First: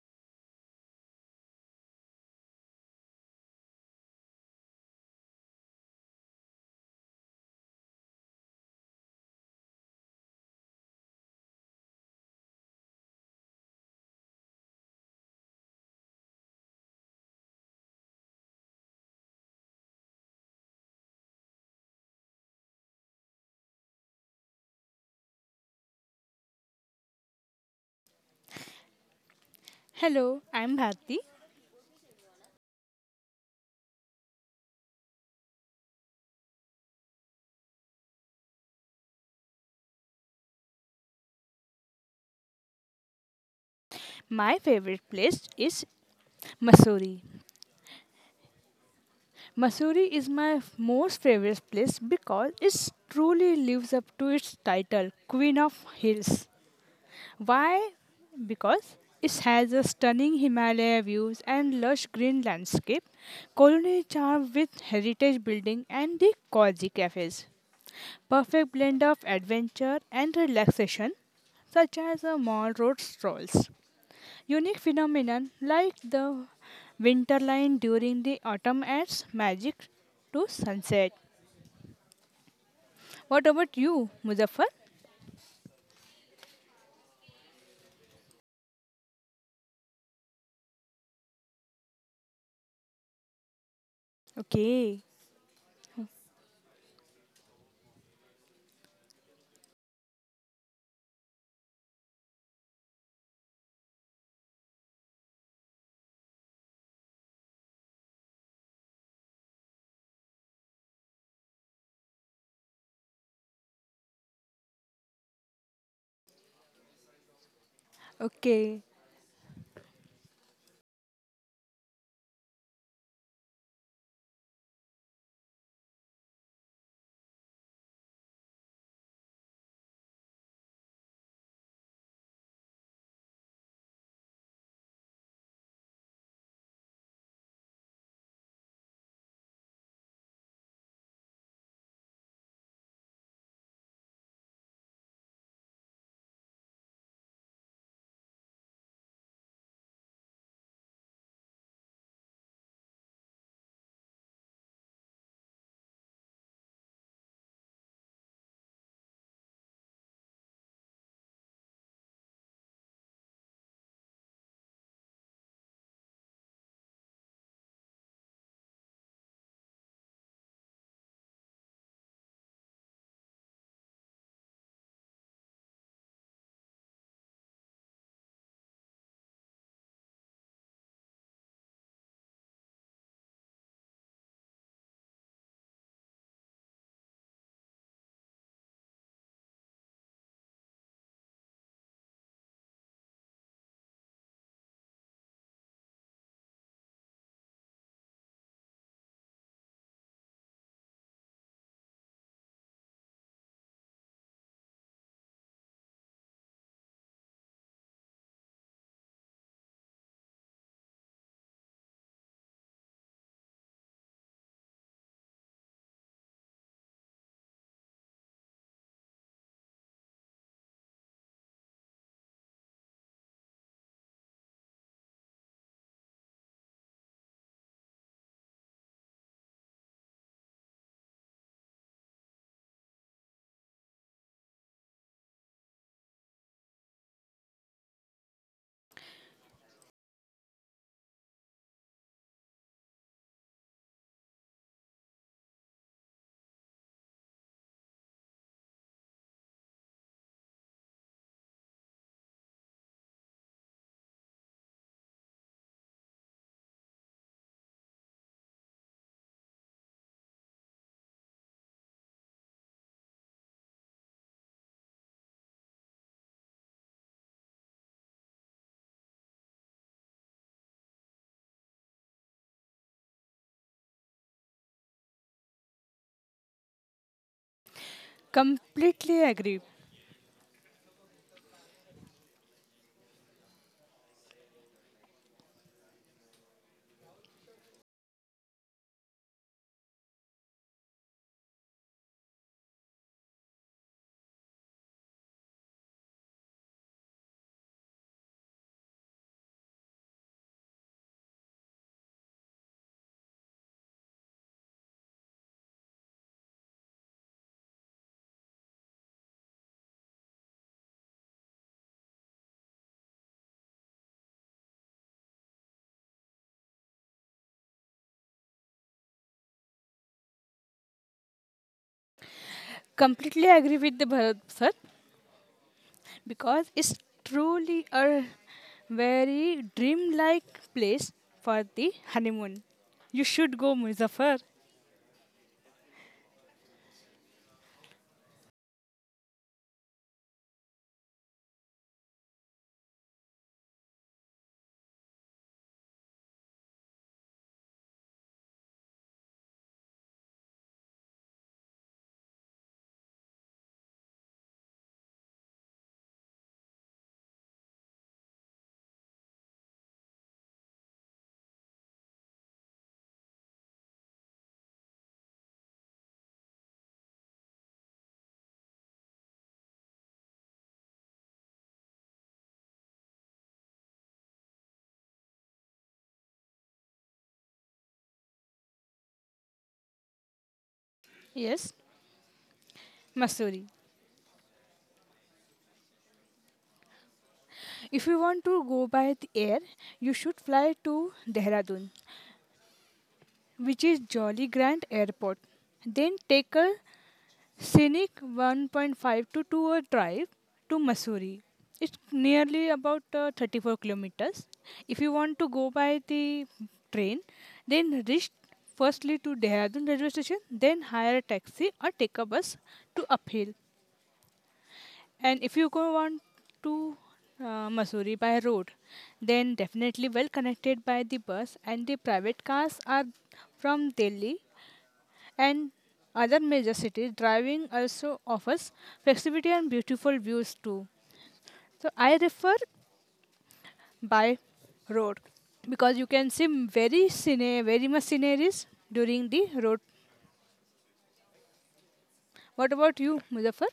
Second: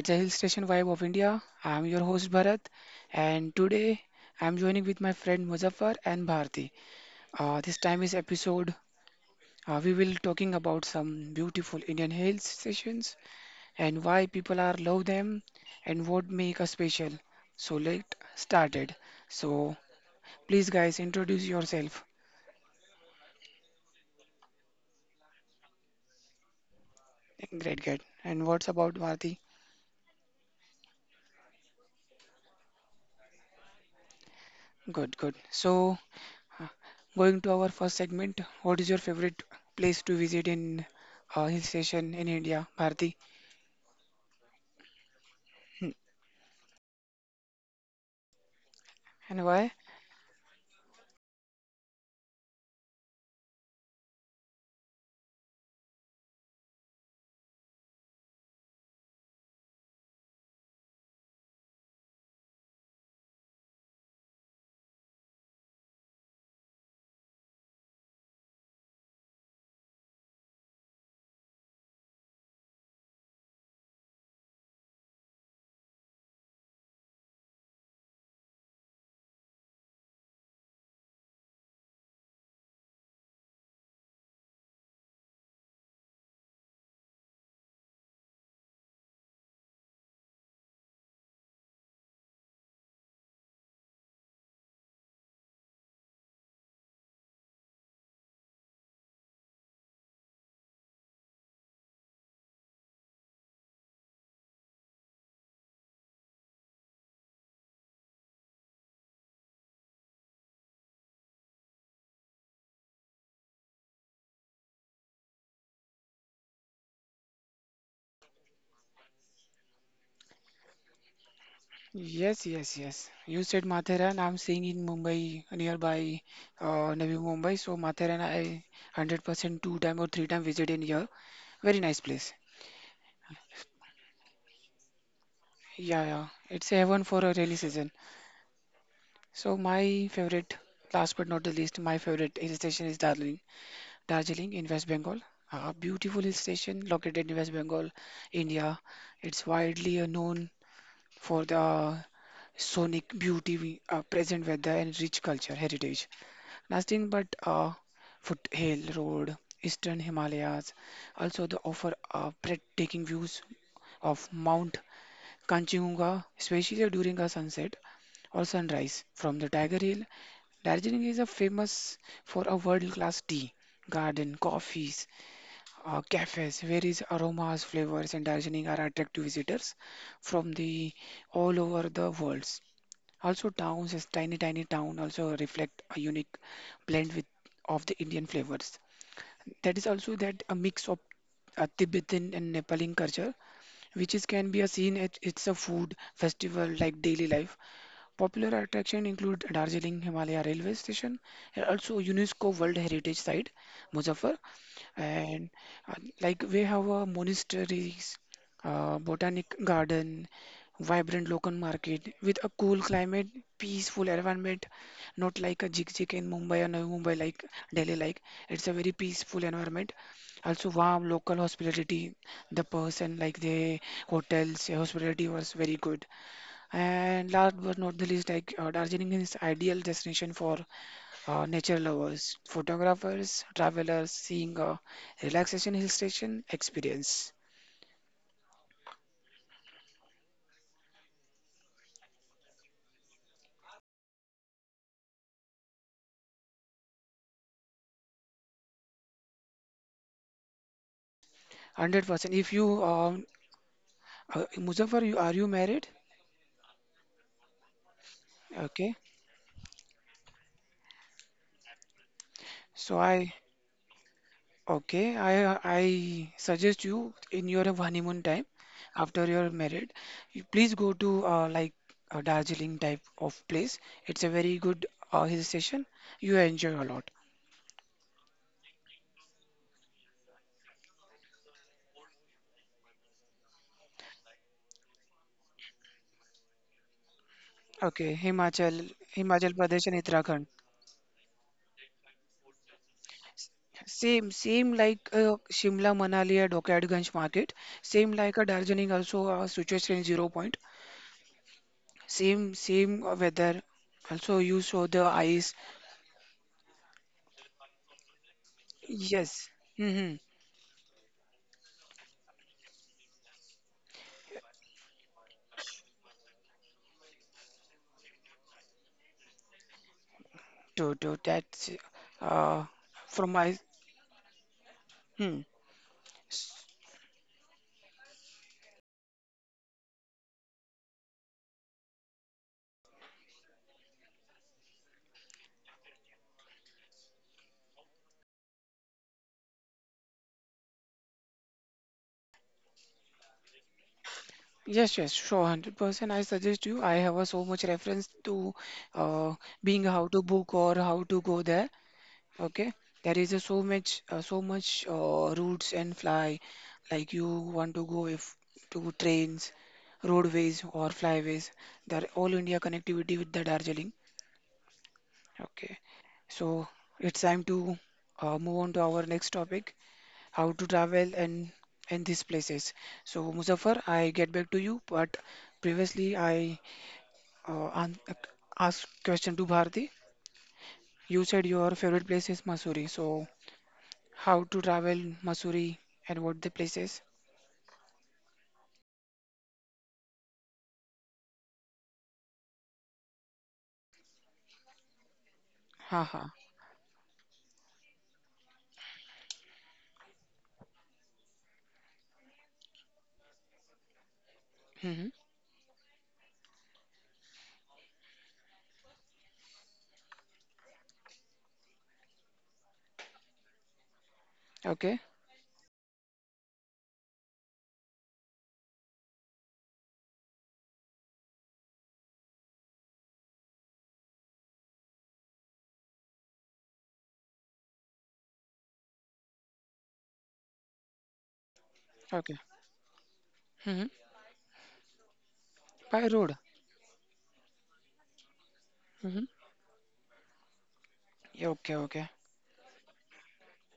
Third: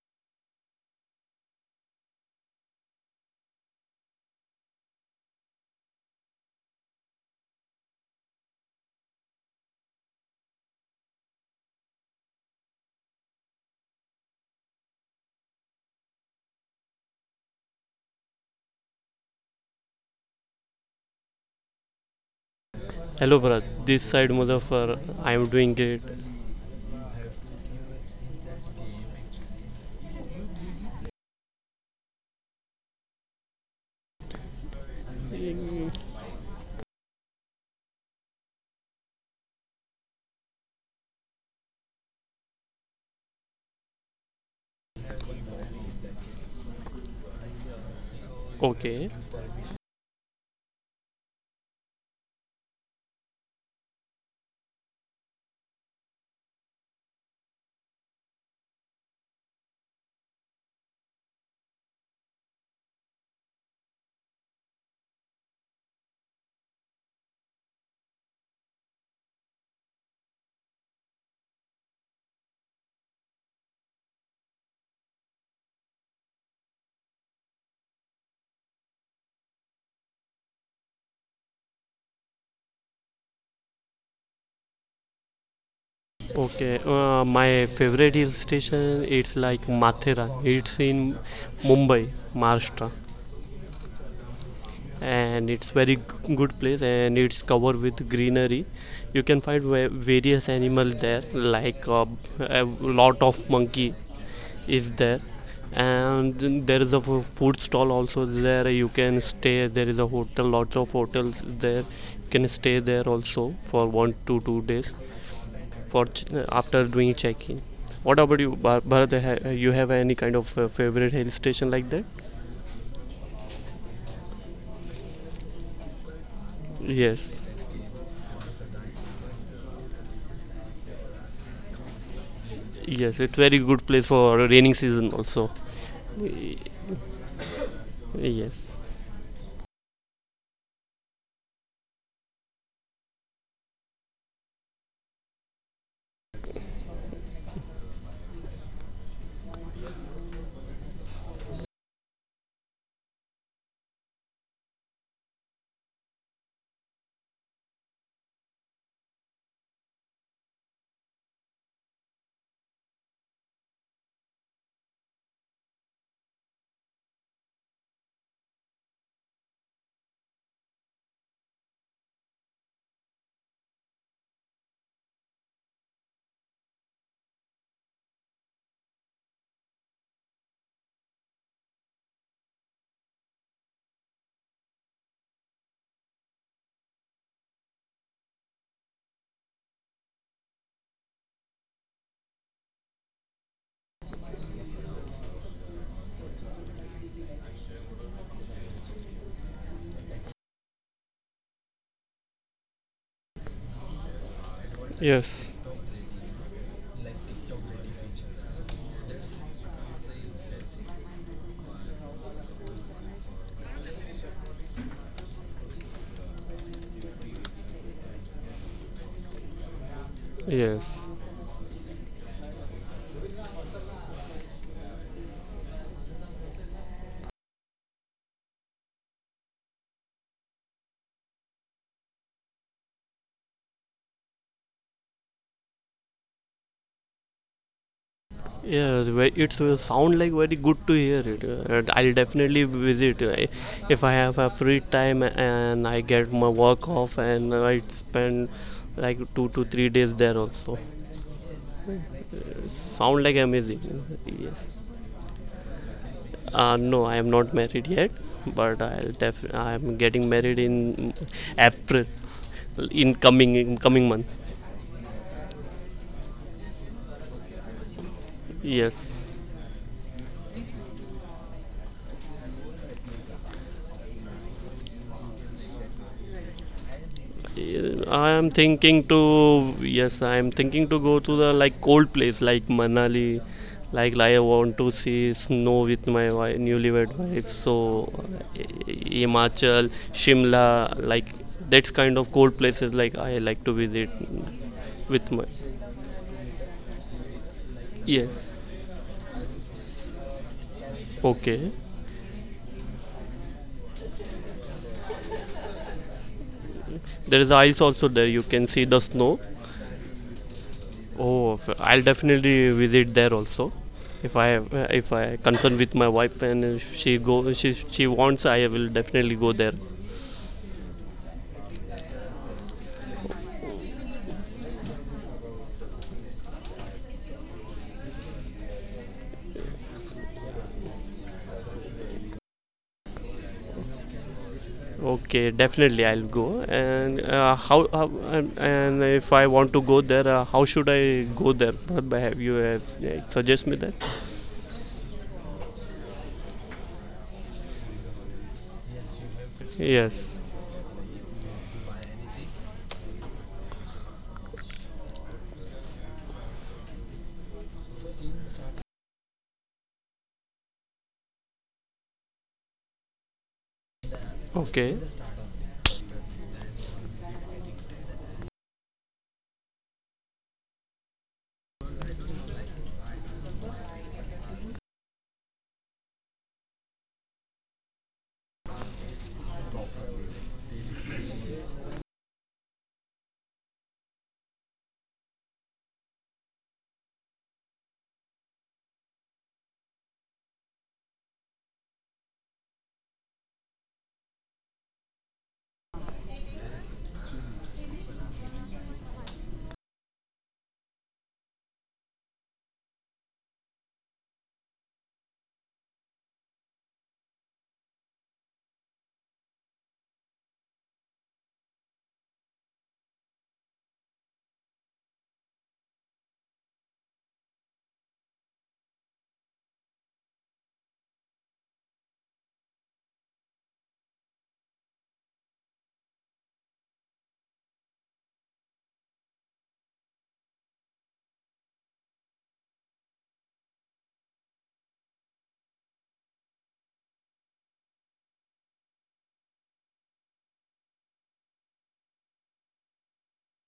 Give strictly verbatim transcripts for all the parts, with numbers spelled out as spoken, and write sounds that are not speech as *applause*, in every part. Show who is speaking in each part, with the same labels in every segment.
Speaker 1: It's a hill station vibe of India. I am your host Bharat, and today I am joining with my friend Muzaffar and Bharti. Uh, this time is episode. Uh, we will talking about some beautiful Indian hill stations and why people are love them and what make us special. So let started. So please guys introduce yourself.
Speaker 2: Hello, Bharat. This side Muzaffar. I am doing great.
Speaker 1: Great, good. And what's about Bharti?
Speaker 3: Hello, I'm Bharti.
Speaker 1: Good, good.
Speaker 2: Mm.
Speaker 1: So going to our first segment, what is your favorite place to visit in uh, hill station in India, Bharti?
Speaker 3: My favorite place is
Speaker 1: Hmm.
Speaker 3: Mussoorie.
Speaker 2: Okay,
Speaker 1: And why?
Speaker 3: Mussoorie is my f- most favorite place because it truly lives up to its title, Queen of Hills. Why? Because it has a stunning Himalaya views and lush green landscape, colonial charm with heritage building and the cozy cafes. Perfect blend of adventure and relaxation, such as a mall road strolls. Unique phenomenon like the winter line during the autumn adds magic to sunset. What about you, Muzaffar?
Speaker 2: okay. Uh, my favorite hill station it's like Mathera. It's in Mumbai, Maharashtra,
Speaker 3: Okay,
Speaker 2: and it's very g- good place, and it's covered with greenery. You can find va- various animals there, like uh, a lot of monkey is there, and there is a food stall also there. You can stay. There is a hotel, lots of hotels there. You can stay there also for one to two days for ch- after doing check-in. What about you, Bhar-
Speaker 3: okay,
Speaker 2: bharat You have any kind of uh, favorite hill station like that?
Speaker 1: Yes, yes, yes. You said Mathera, I'm staying in Mumbai, nearby uh, Navi
Speaker 2: Yes,
Speaker 1: Mumbai. So Mathera, I one hundred percent two time or three time visit in here. Very nice place.
Speaker 2: yes, it's very good place for raining season also.
Speaker 1: Yeah, yeah. It's a heaven for a rainy season.
Speaker 2: Yes,
Speaker 1: So my favorite, last but not the least, my favorite hill station is Darjeeling. Darjeeling in West Bengal, a beautiful hill station located in West Bengal, India. It's widely uh, known for the sonic beauty we- uh, present weather and rich culture heritage. Nothing but uh, foothill road, eastern Himalayas. Also, they offer uh, breathtaking views of Mount Kanchenjunga, especially during a sunset or sunrise from the Tiger Hill. Darjeeling is a famous for a world-class tea garden, coffee, uh, cafes, where is aromas, flavors, and dancing are attractive visitors from the all over the worlds. Also, towns, as tiny, tiny town, also reflect a unique blend with of the Indian flavors. That is also that a mix of a Tibetan and Nepali culture, which is can be a seen at it's a food festival like daily life. Popular attraction include Darjeeling Himalaya Railway Station and also UNESCO World Heritage Site, Muzaffar and
Speaker 2: yes,
Speaker 1: uh, like we have uh, monasteries, uh, botanic garden, vibrant local market with a cool climate, peaceful environment, not like a jig-jig in Mumbai or Navi Mumbai like Delhi like. It's a very peaceful environment. Also
Speaker 2: yes.
Speaker 1: warm local hospitality, the person like the hotels, the hospitality was very good. And last but not the least, like uh, Darjeeling is ideal destination for uh, nature lovers, photographers, travelers seeing a relaxation hill station experience.
Speaker 2: Yes, ve- it's uh, sound like very good to hear it. uh, and I'll definitely visit uh, if I have a free time and I get my work off, and I spend like two to three days there also.
Speaker 1: one hundred percent. If you,
Speaker 2: Sound
Speaker 1: um,
Speaker 2: like amazing.
Speaker 1: uh,
Speaker 2: Yes.
Speaker 1: Muzaffar, you, are you married?
Speaker 2: Uh, no, I am not married yet, but
Speaker 1: Okay.
Speaker 2: I'll def- I'm getting married in April,
Speaker 1: So
Speaker 2: in
Speaker 1: I,
Speaker 2: coming in coming month.
Speaker 1: okay, I, I suggest you in your honeymoon time,
Speaker 2: Yes.
Speaker 1: after you're married, you please go to uh, like a Darjeeling type of place. It's a very good uh, hill station. You enjoy a lot.
Speaker 2: I am thinking
Speaker 3: completely agree.
Speaker 2: to Yes, I am thinking to go to the like cold place like Manali, like I want to see snow with my wife, newlywed wife. So
Speaker 1: Okay,
Speaker 2: uh,
Speaker 1: Himachal, Himachal Pradesh
Speaker 2: Himachal,
Speaker 1: and Uttarakhand.
Speaker 2: Shimla, like that's kind of cold places like I like to visit
Speaker 1: Same, same like
Speaker 2: with
Speaker 1: uh,
Speaker 2: my.
Speaker 1: Shimla, Manali at Hokiaganj market. Same like a
Speaker 2: Yes.
Speaker 1: Darjeeling also a situation is zero point.
Speaker 2: Okay,
Speaker 1: Same, same uh, weather. Also you saw the ice.
Speaker 2: there is ice also there. You can see the snow.
Speaker 1: Yes. Mm-hmm.
Speaker 2: Oh, i I'll definitely visit there also. If I if I concern with my wife, and if she go she she wants, I will definitely go there.
Speaker 1: To, to that's uh from
Speaker 3: Completely
Speaker 1: my
Speaker 3: agree with the Bharat sir
Speaker 1: hmm. S-
Speaker 3: because it's truly a very dreamlike place for the honeymoon. You should go, Muzaffar.
Speaker 2: Okay, definitely I'll go. And uh, how, how and, and if I want to go there, uh, how should I go there? Bharat bhai, have you uh, suggest me that?
Speaker 1: Yes, yes, sure, one hundred percent. I suggest you. I have a so much reference to uh, being how to
Speaker 2: Yes.
Speaker 1: book or how to go there. Okay, there is a so much uh, so much uh, routes and fly like you want to go if to trains, roadways or flyways, there all India connectivity with the Darjeeling.
Speaker 2: Okay.
Speaker 1: Okay, so it's time to uh, move on to our next topic, how to travel and and these places. So Muzaffar I get back to you, but previously I uh, an- asked question to Bharti. You said your
Speaker 3: Yes,
Speaker 1: favorite place is Masuri, so
Speaker 3: Missouri.
Speaker 1: how to travel Missouri and what the places?
Speaker 3: If you want to go by the air, you should fly to Dehradun, which is Jolly Grant Airport. Then
Speaker 1: Haha.
Speaker 3: take a scenic one point five to two hour drive to Missouri. It's nearly about uh, thirty-four kilometers. If
Speaker 1: Mm-hmm.
Speaker 3: you want to go by the train, then reach firstly to Dehradun railway station, then hire a taxi or take a bus to uphill.
Speaker 1: Okay.
Speaker 3: And if you go want to uh, Missouri by road, then definitely well connected by the bus and the private cars are from Delhi and other major cities. Driving also offers flexibility and beautiful views too. So I
Speaker 1: Okay.
Speaker 3: refer
Speaker 1: Mm-hmm.
Speaker 3: by road because
Speaker 1: By
Speaker 3: you can
Speaker 1: road.
Speaker 3: see very scene, very much sceneries
Speaker 1: Mm-hmm.
Speaker 3: during the road.
Speaker 1: Okay. Okay.
Speaker 3: What about you, Muzaffar?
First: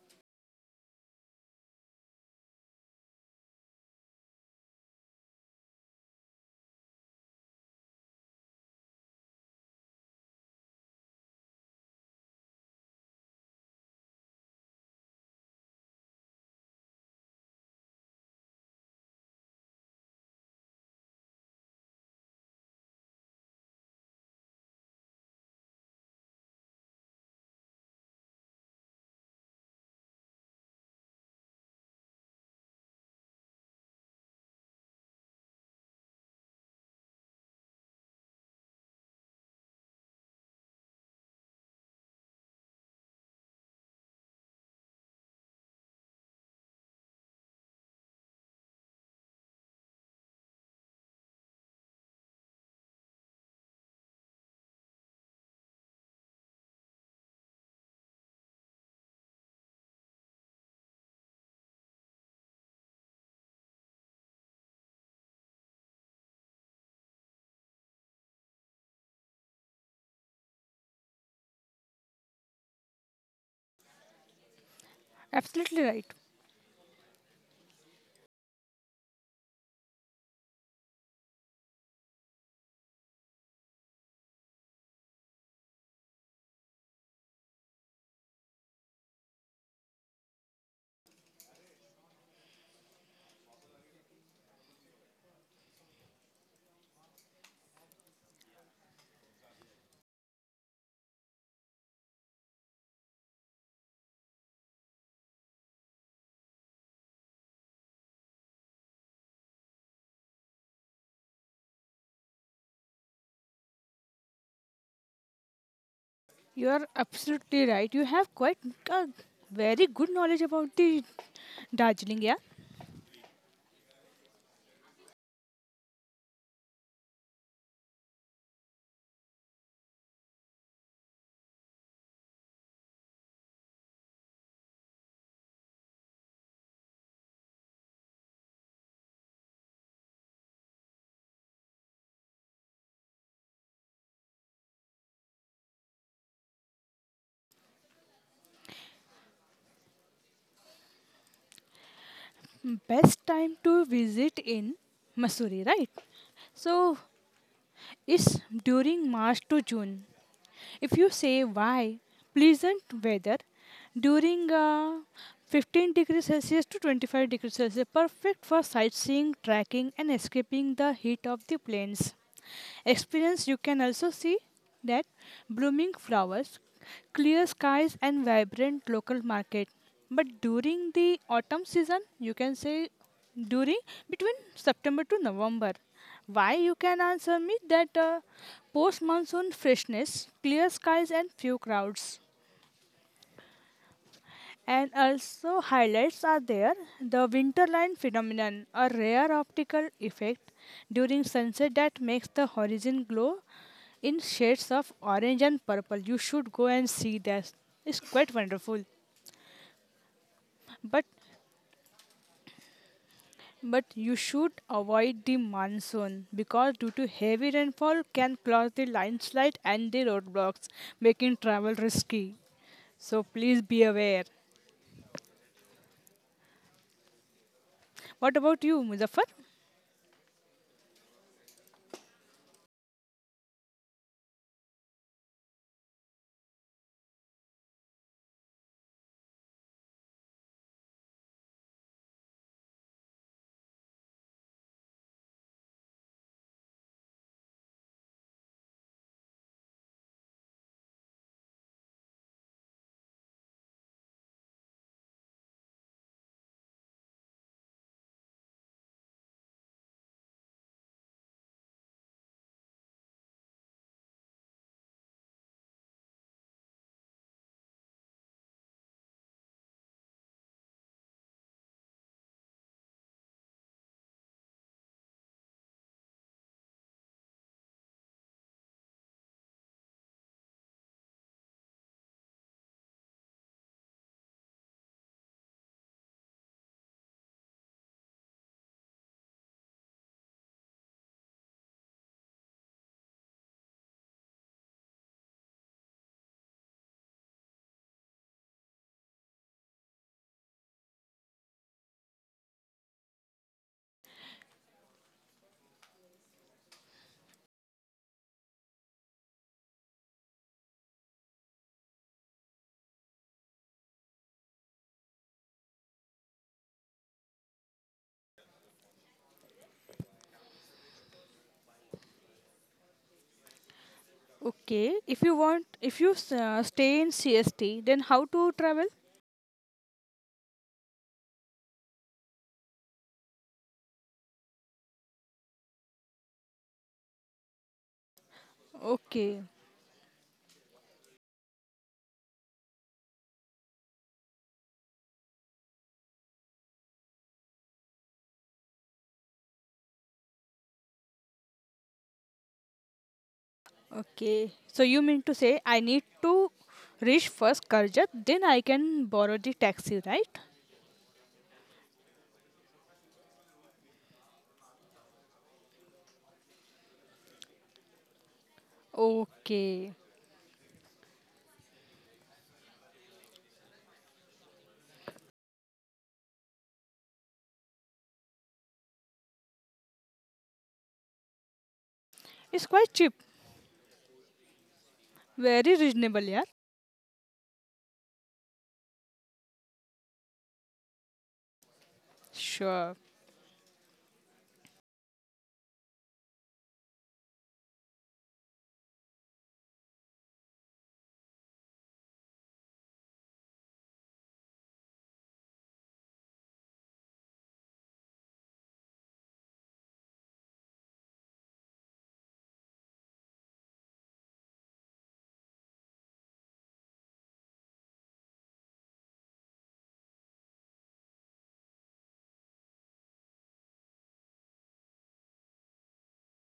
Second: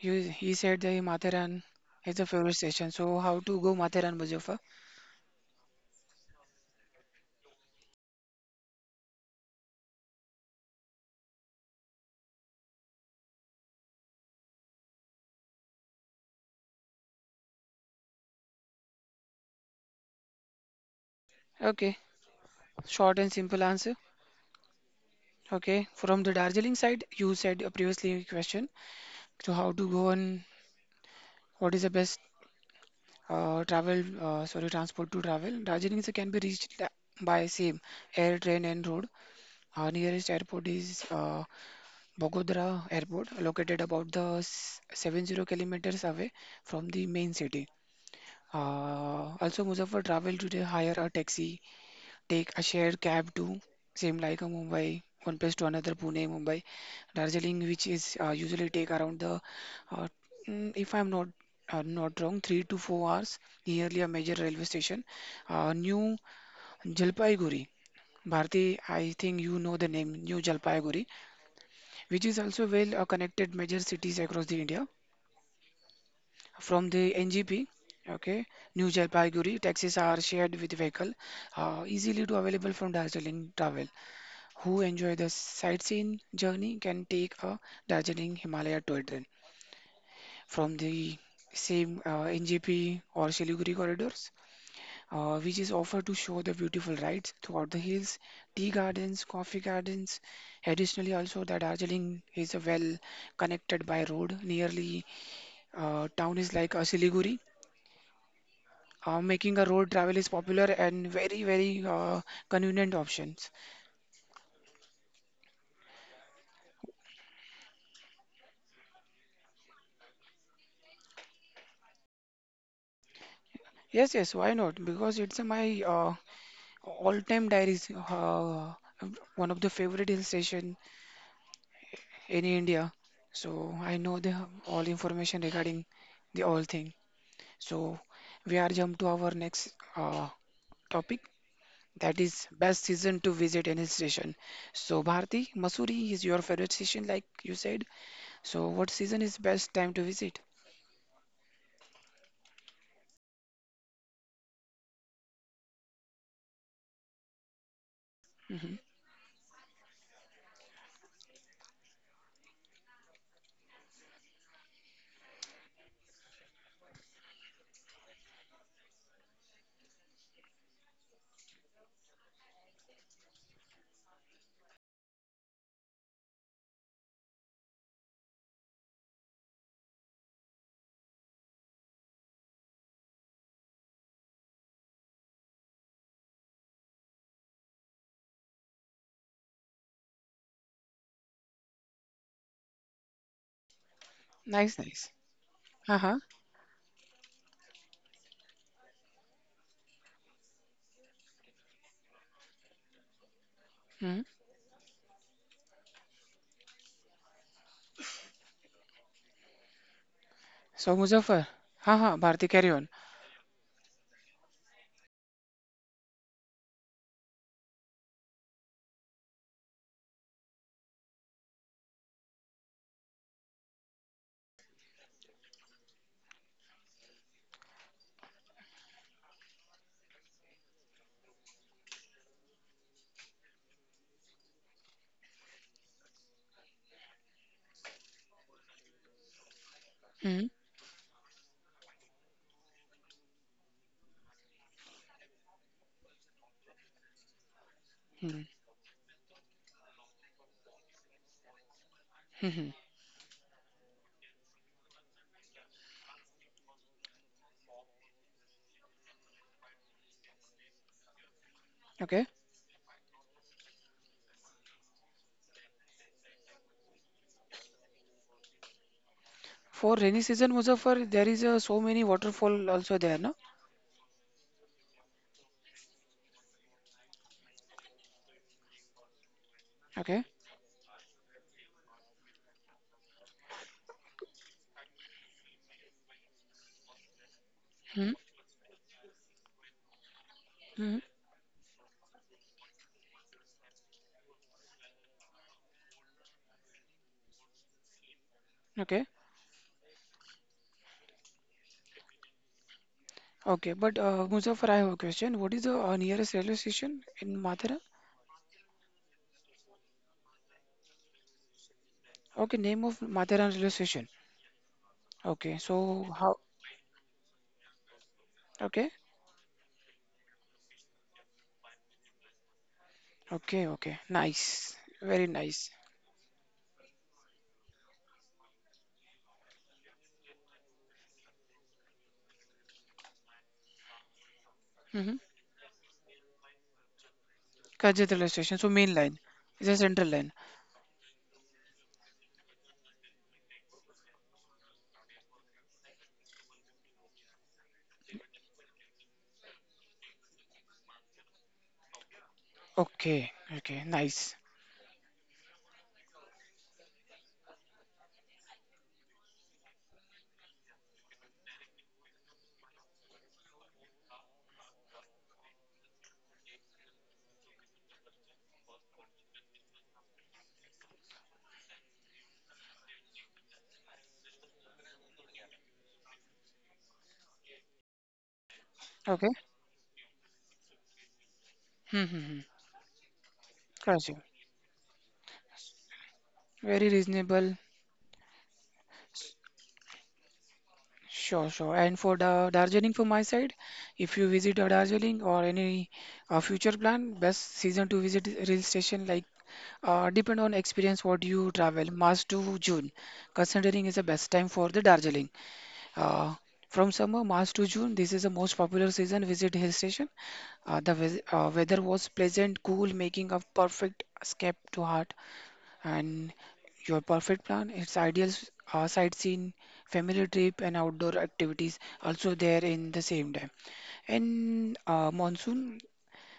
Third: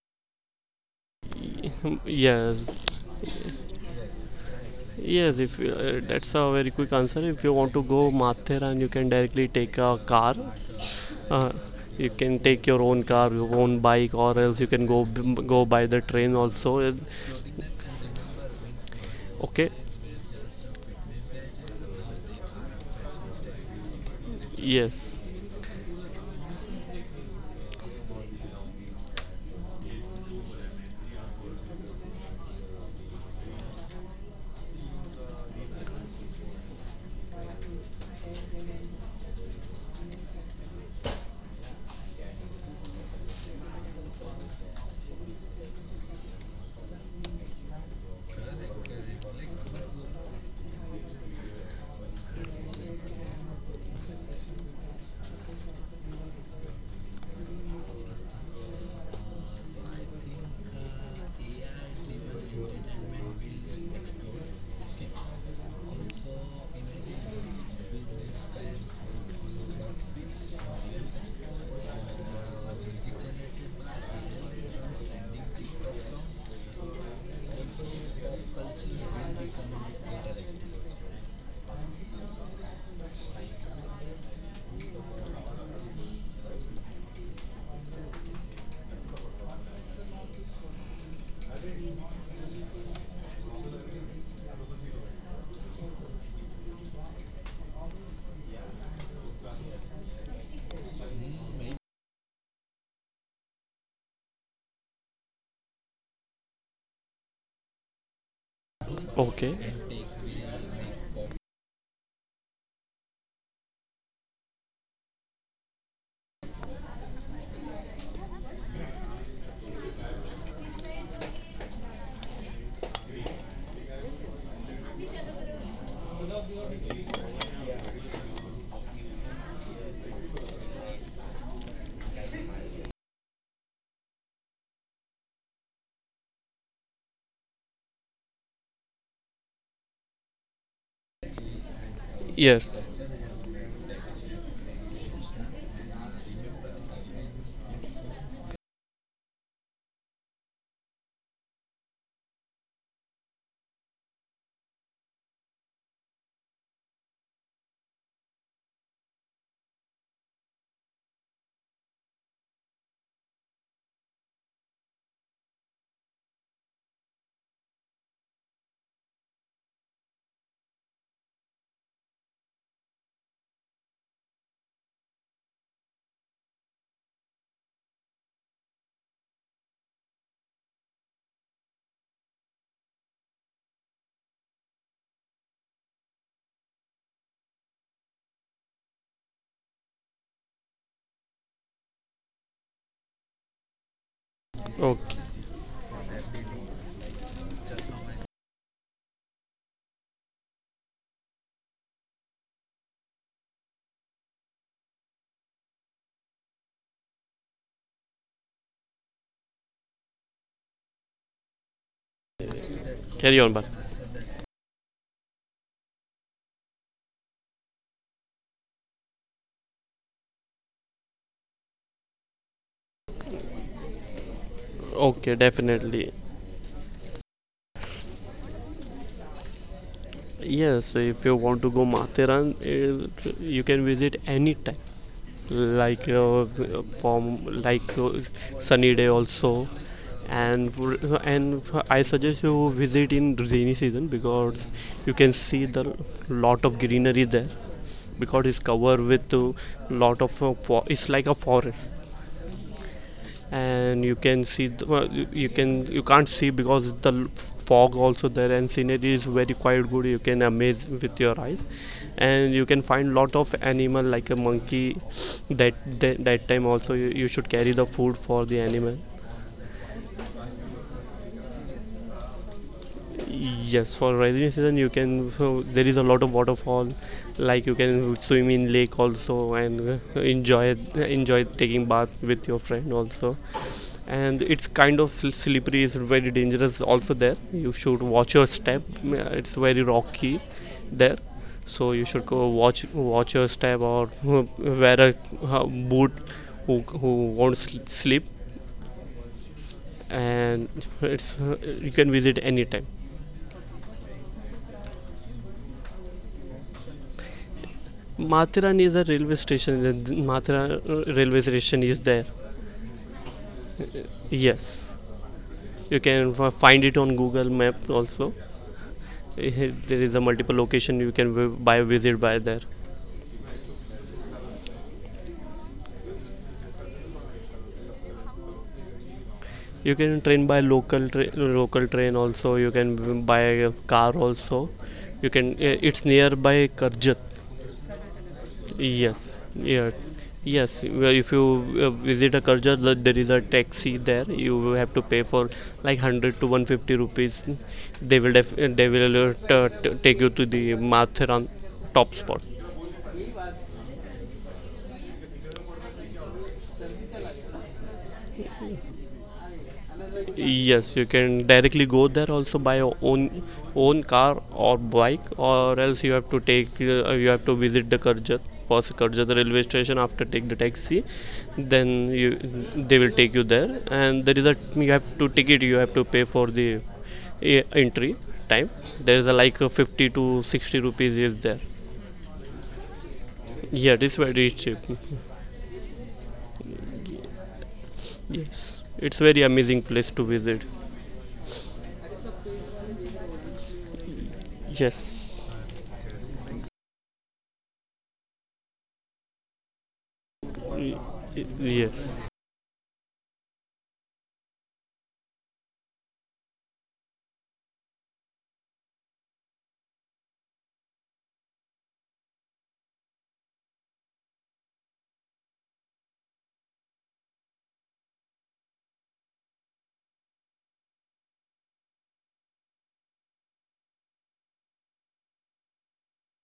Speaker 1: You he said the Matharan
Speaker 2: Hmm,
Speaker 1: is the favorite station.
Speaker 2: yes.
Speaker 1: So how to go Matharan, Muzaffar?
Speaker 2: Yes. If you, uh, that's a very quick answer. If you want to go Matheran, you can directly take a car. Uh, you can take your own car, your own bike, or else you can go go by the train also. Uh, Okay.
Speaker 1: Okay. Short and simple answer.
Speaker 2: Yes.
Speaker 1: Okay. From the Darjeeling side, you said a previously question. So how to go and what is the best uh, travel? Uh, sorry, transport to travel. Darjeeling sir, can be reached tha- by same air, train, and road. Our nearest airport is uh, Bogodara Airport, located about the s- seventy kilometers away from the main city. Uh, also, Muzaffar travel today, hire a taxi, take a shared cab to same like a Mumbai, one place to another, Pune, Mumbai, Darjeeling, which is uh, usually take around the, uh, mm, if I'm not uh, not wrong, three to four hours nearly a major railway station. Uh, New Jalpaiguri, Bharti, I think you know the name, New Jalpaiguri, which is also well uh, connected major cities across the India.
Speaker 3: Absolutely right.
Speaker 1: From the N G P, okay, New Jalpaiguri, taxis are shared with vehicle, uh, easily to available from Darjeeling travel. Who enjoy the sightseeing journey can take a Darjeeling Himalaya toy train from the same uh, N G P or Siliguri corridors, uh, which is offered to show the beautiful rides throughout the hills, tea gardens, coffee gardens. Additionally, also the Darjeeling is well connected by road nearly. Uh, town is like uh, Siliguri, uh,
Speaker 2: Okay.
Speaker 1: making a road travel is popular and very, very uh, convenient options.
Speaker 3: You are absolutely right. You have quite a very good knowledge about the Darjeeling. Yeah,
Speaker 1: Yes, yes, why not? Because it's uh, my uh, all-time diaries, uh, one of the favorite hill station in India. So I know the all information regarding the all thing. So we are jump to our next uh, topic. That is
Speaker 2: Yes.
Speaker 1: best season to visit any station. So Bharti, Mussoorie is your favorite station, like you said. So, what season is best time to visit?
Speaker 3: best time to visit in Missouri, right? So it's
Speaker 1: Hmm.
Speaker 3: during March to June. If you say why, pleasant weather during uh, fifteen degrees Celsius to twenty-five degrees Celsius, perfect for sightseeing, trekking, and escaping the heat of the plains experience. You can also see that blooming flowers, clear skies, and vibrant local market. But during the autumn season, you can say during between September to November. Why? You can answer me that uh, post monsoon freshness, clear skies, and few crowds.
Speaker 1: Nice,
Speaker 3: And
Speaker 1: nice.
Speaker 2: Okay.
Speaker 3: also highlights
Speaker 1: Uh-huh.
Speaker 3: are there. The winterline phenomenon, a rare optical effect during sunset that makes the horizon glow in
Speaker 1: Hmm.
Speaker 3: shades of orange and purple. You should go and see that. It's quite wonderful.
Speaker 1: So,
Speaker 3: But
Speaker 1: Muzaffar. Uh-huh. Bharti, carry on.
Speaker 2: Carry on, but.
Speaker 3: but you should avoid the monsoon because due to heavy rainfall can cause the landslide and the roadblocks, making travel risky. So please be aware.
Speaker 2: Okay, definitely.
Speaker 3: What about you, Muzaffar?
Speaker 2: Yes. So if you want to go Matheran, uh, you can visit any time, like uh, from like uh, sunny day also,
Speaker 1: Hmm.
Speaker 2: and for- and I suggest you visit in rainy season, because you can see the lot of greenery there, because
Speaker 1: Hmm.
Speaker 2: it's covered with a lot of uh, fo- it's like a forest,
Speaker 1: Hmm.
Speaker 2: and you can see the, well, you you can you can't see because the l- fog also there, and scenery is very quite good, you can amaze with your eyes,
Speaker 1: Okay.
Speaker 2: and you can find lot of animal like a monkey that that, that time also, you, you should carry the food for the animal.
Speaker 1: For rainy season, Muzaffar, there is uh, so many waterfall also there, no?
Speaker 2: Yes, for rainy season you can. So there is a lot of waterfall, like you can swim in lake also, and uh,
Speaker 1: Okay.
Speaker 2: enjoy enjoy taking bath with your friend also. And it's kind of sl- slippery. It's very dangerous also there. You should
Speaker 1: Hmm.
Speaker 2: watch your step. uh, It's very rocky
Speaker 1: Hmm.
Speaker 2: there, so you should go watch watch your step, or uh, wear a uh, boot who who won't sl- slip.
Speaker 1: Okay.
Speaker 2: And it's uh, you can visit anytime.
Speaker 1: Okay. But uh, Muzaffar, I have a question. What is the uh, nearest railway station in Mathura?
Speaker 2: Mathura is a railway station. Mathura railway station is there.
Speaker 1: Okay. Name of Mathura railway station.
Speaker 2: Yes,
Speaker 1: Okay.
Speaker 2: you
Speaker 1: So,
Speaker 2: can
Speaker 1: how?
Speaker 2: find it on Google Map also.
Speaker 1: Okay.
Speaker 2: Eh, hey, there is a multiple location you can vi- buy visit by there.
Speaker 1: Okay. Okay. Nice.
Speaker 3: Okay, if
Speaker 1: Very
Speaker 3: you want,
Speaker 1: nice.
Speaker 3: if you s- uh, stay in C S T, then how to travel?
Speaker 2: You can train by local tra- local train also. You can buy a car also. You can. eh, It's nearby Karjat.
Speaker 1: Karjat railway station. So main line.
Speaker 2: Yes,
Speaker 3: Okay,
Speaker 1: It's a
Speaker 2: yeah,
Speaker 1: central line.
Speaker 2: yes. Well, if you uh, visit a Karjar, the- there is a taxi there. You will have to pay for like hundred to one fifty rupees. They will def- they will uh, t- t- take you to the Matharan top spot.
Speaker 1: Okay. Okay. Nice.
Speaker 3: okay. So you mean to say I need to reach first Karjat, then I can borrow the taxi, right?
Speaker 2: Yes, you can directly go there also by your own own car or bike, or else you have to take uh, you have to visit the Karjat, first Karjat railway
Speaker 3: Okay,
Speaker 2: station. After take the taxi, then you they will take you there, and there is a you have to ticket, you have to pay for the uh, entry time. There is a
Speaker 1: Okay.
Speaker 2: like a fifty to sixty rupees is there.
Speaker 1: Hmm. Hmm, hmm.
Speaker 3: it's quite cheap,
Speaker 2: Yeah, it is
Speaker 1: Karjat.
Speaker 2: very cheap. *laughs*
Speaker 3: very reasonable, yeah.
Speaker 1: Very reasonable.
Speaker 2: Yes, it's very amazing place to visit.
Speaker 1: Sure. Sure. And for the
Speaker 3: Sure,
Speaker 1: Darjeeling, for my side, if you visit uh, Darjeeling or
Speaker 2: Yes.
Speaker 1: any uh, future plan, best season to visit rail station like uh, depend on
Speaker 2: Y-
Speaker 1: experience what
Speaker 2: y-
Speaker 1: you travel.
Speaker 2: yes,
Speaker 1: March to June, considering is the best time for the Darjeeling. Uh, from summer, March to June, this is the most popular season visit hill station. Uh, the weath- uh, weather was pleasant, cool, making a perfect escape to heart. And your perfect plan, it's ideal s- uh, sightseeing, family trip, and outdoor activities also there in the same time. And uh, monsoon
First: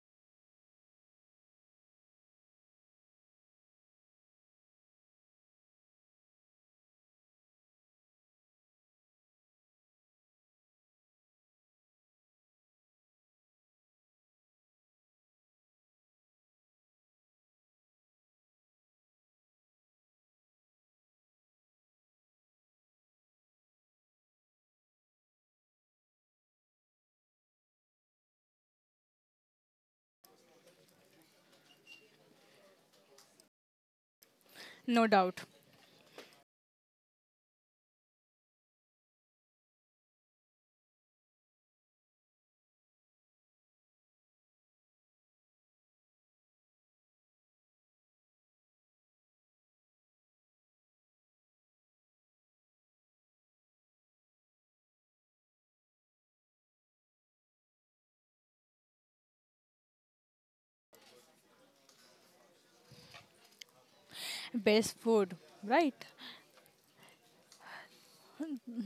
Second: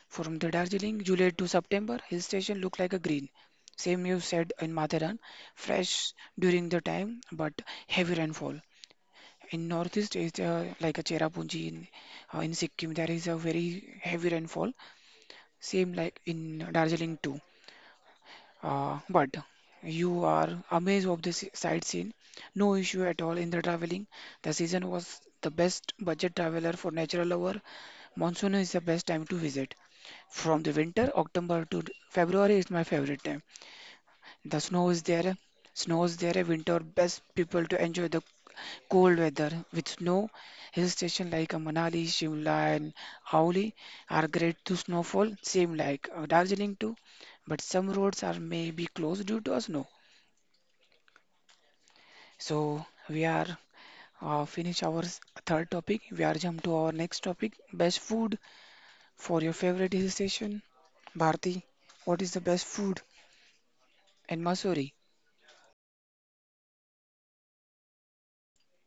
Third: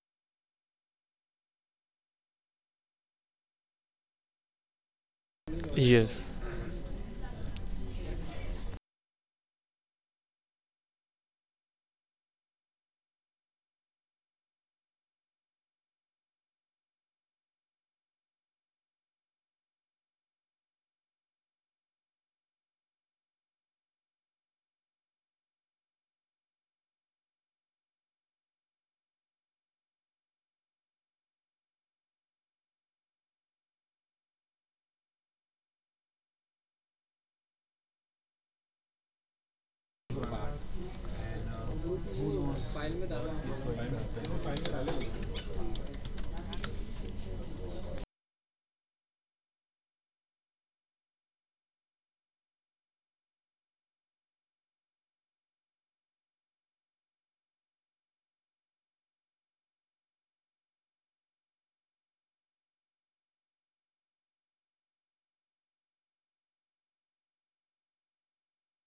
Speaker 1: from the Darjeeling, July to September, hill station look like a green. Same you said in Matheran, fresh
Speaker 2: yes.
Speaker 1: during the time, but heavy rainfall. In Northeast Asia, like a Cherrapunji in, uh, in Sikkim, there is a very heavy rainfall, same like in Darjeeling too. Uh, but you are amazed of this sightseeing. No issue at all in the traveling. The season was the best budget traveler for natural lover. Monsoon is the best time to visit. From the winter, October to February is my favorite time. The snow is
Speaker 3: no
Speaker 1: there.
Speaker 3: doubt.
Speaker 1: Snow is there. Winter best people to enjoy the cold weather. With snow, hill station like uh, Manali, Shimla, and Auli are great to snowfall. Same like uh, Darjeeling too, but some roads are maybe closed due to a snow. So we are uh, finish our s- third topic. We are jump to our next topic. Best food for your favorite hill station, Bharti. What is the best food in Mussoorie?
Speaker 3: Best food, right?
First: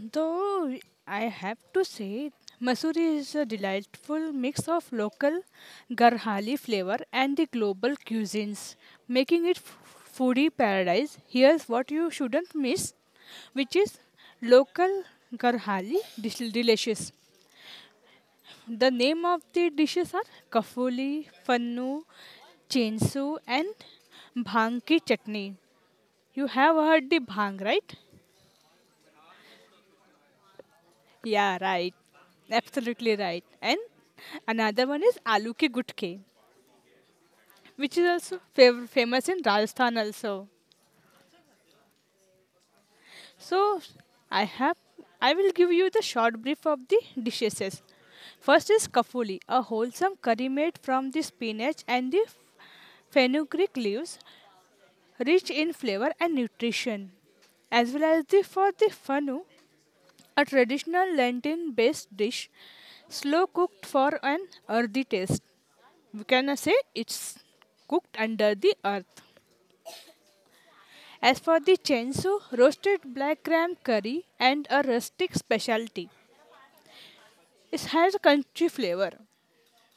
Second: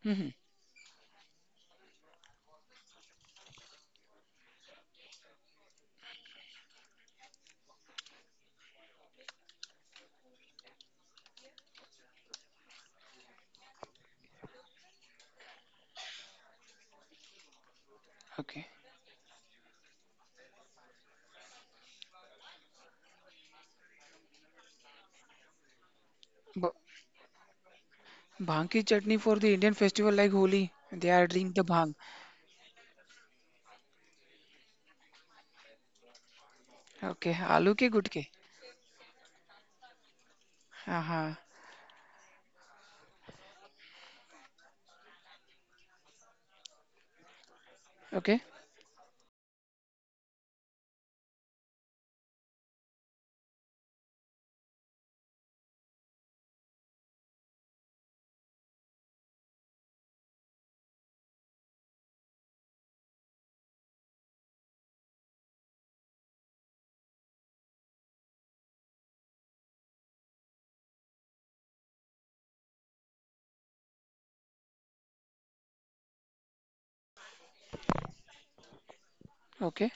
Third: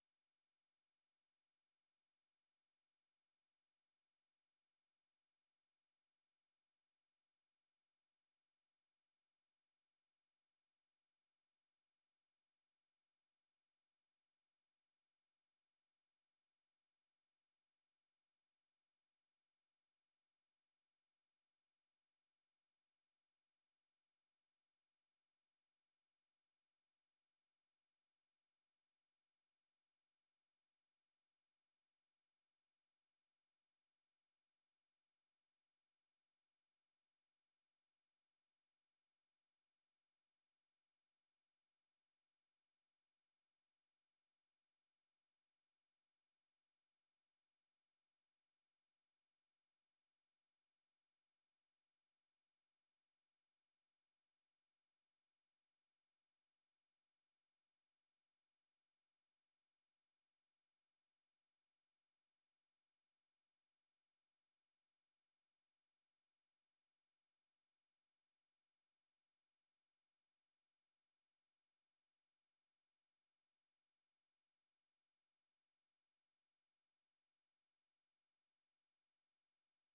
Speaker 1: Hmm.
Speaker 3: Though I have to say, Masuri is a delightful mix of local Garhali flavor and the global cuisines, making it f- foodie paradise. Here's what you shouldn't miss, which is local Garhali dis- delicious.
Speaker 1: Okay.
Speaker 3: The name of the dishes are kafuli, fannu, chensu, and bhang ki chutney. You
Speaker 1: But
Speaker 3: have heard the bhang, right?
Speaker 1: bhang ki chutney for the Indian festival like Holi, they are drink
Speaker 3: Yeah,
Speaker 1: the
Speaker 3: right.
Speaker 1: bhang.
Speaker 3: Absolutely right. And another one is aloo ke gutke,
Speaker 1: Okay. Aloo ke
Speaker 3: which is
Speaker 1: gud ke.
Speaker 3: also fav- famous in Rajasthan also.
Speaker 1: Aha.
Speaker 3: So I have I will give you the short brief of the dishes.
Speaker 1: Okay.
Speaker 3: First is kafuli, a wholesome curry made from the spinach and the fenugreek leaves, rich in flavor and nutrition, as well as the for the fanu, a traditional Lenten based dish, slow cooked for an earthy taste. We can say it's cooked under the earth. As for the chensu, roasted black gram curry and a rustic specialty. It has a country flavor.
Speaker 1: Okay.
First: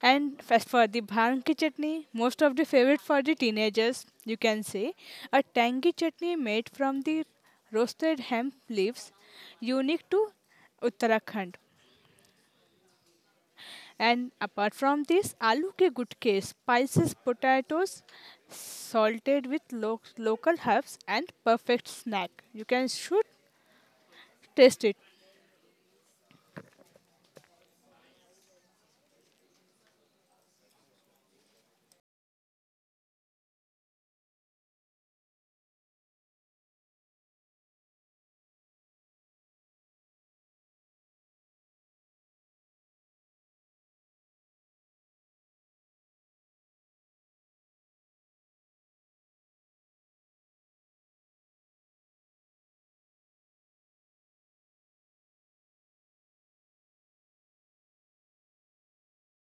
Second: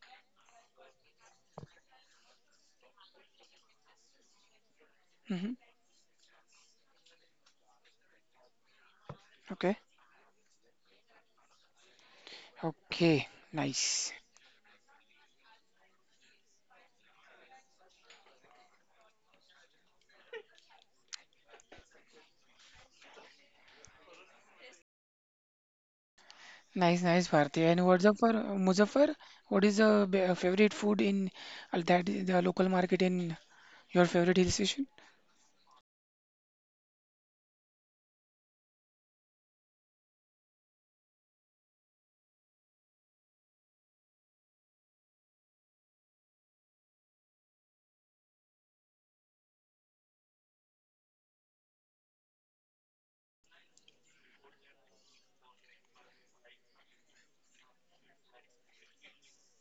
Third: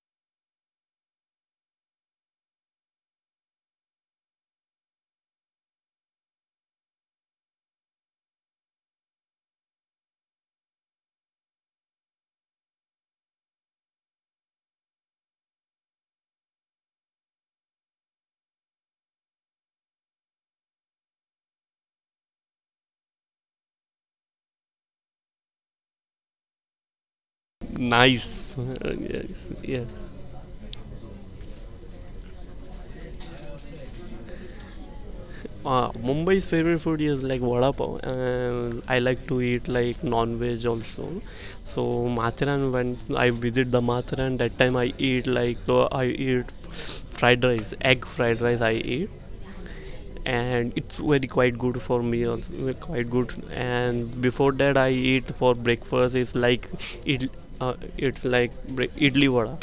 Speaker 3: And as for the bhangi chutney, most of the favorite for the teenagers, you can say a tangy chutney made from the roasted hemp leaves,
Speaker 1: Okay.
Speaker 3: unique to Uttarakhand.
Speaker 1: Okay. Nice.
Speaker 3: And apart from this, aloo ke gutke, spices, potatoes, salted with lo- local herbs and perfect snack. You can should taste it.
Speaker 1: Nice, nice, Bharathi. And what's up for
Speaker 2: Nice. Uh,
Speaker 1: Muzaffar?
Speaker 2: yes.
Speaker 1: What is
Speaker 2: Yes.
Speaker 1: the favorite food in that the local market in your favorite destination?
Speaker 2: Uh, Mumbai's favorite food is like vada pav, and I like to eat like non-veg also. So Matharan, when I visit the Matharan, that time I eat like uh, I eat fried rice, egg fried rice I eat, and it's very quite good for me also, quite good. And before that, I eat for breakfast is like it, uh, it's like bre- idli vada.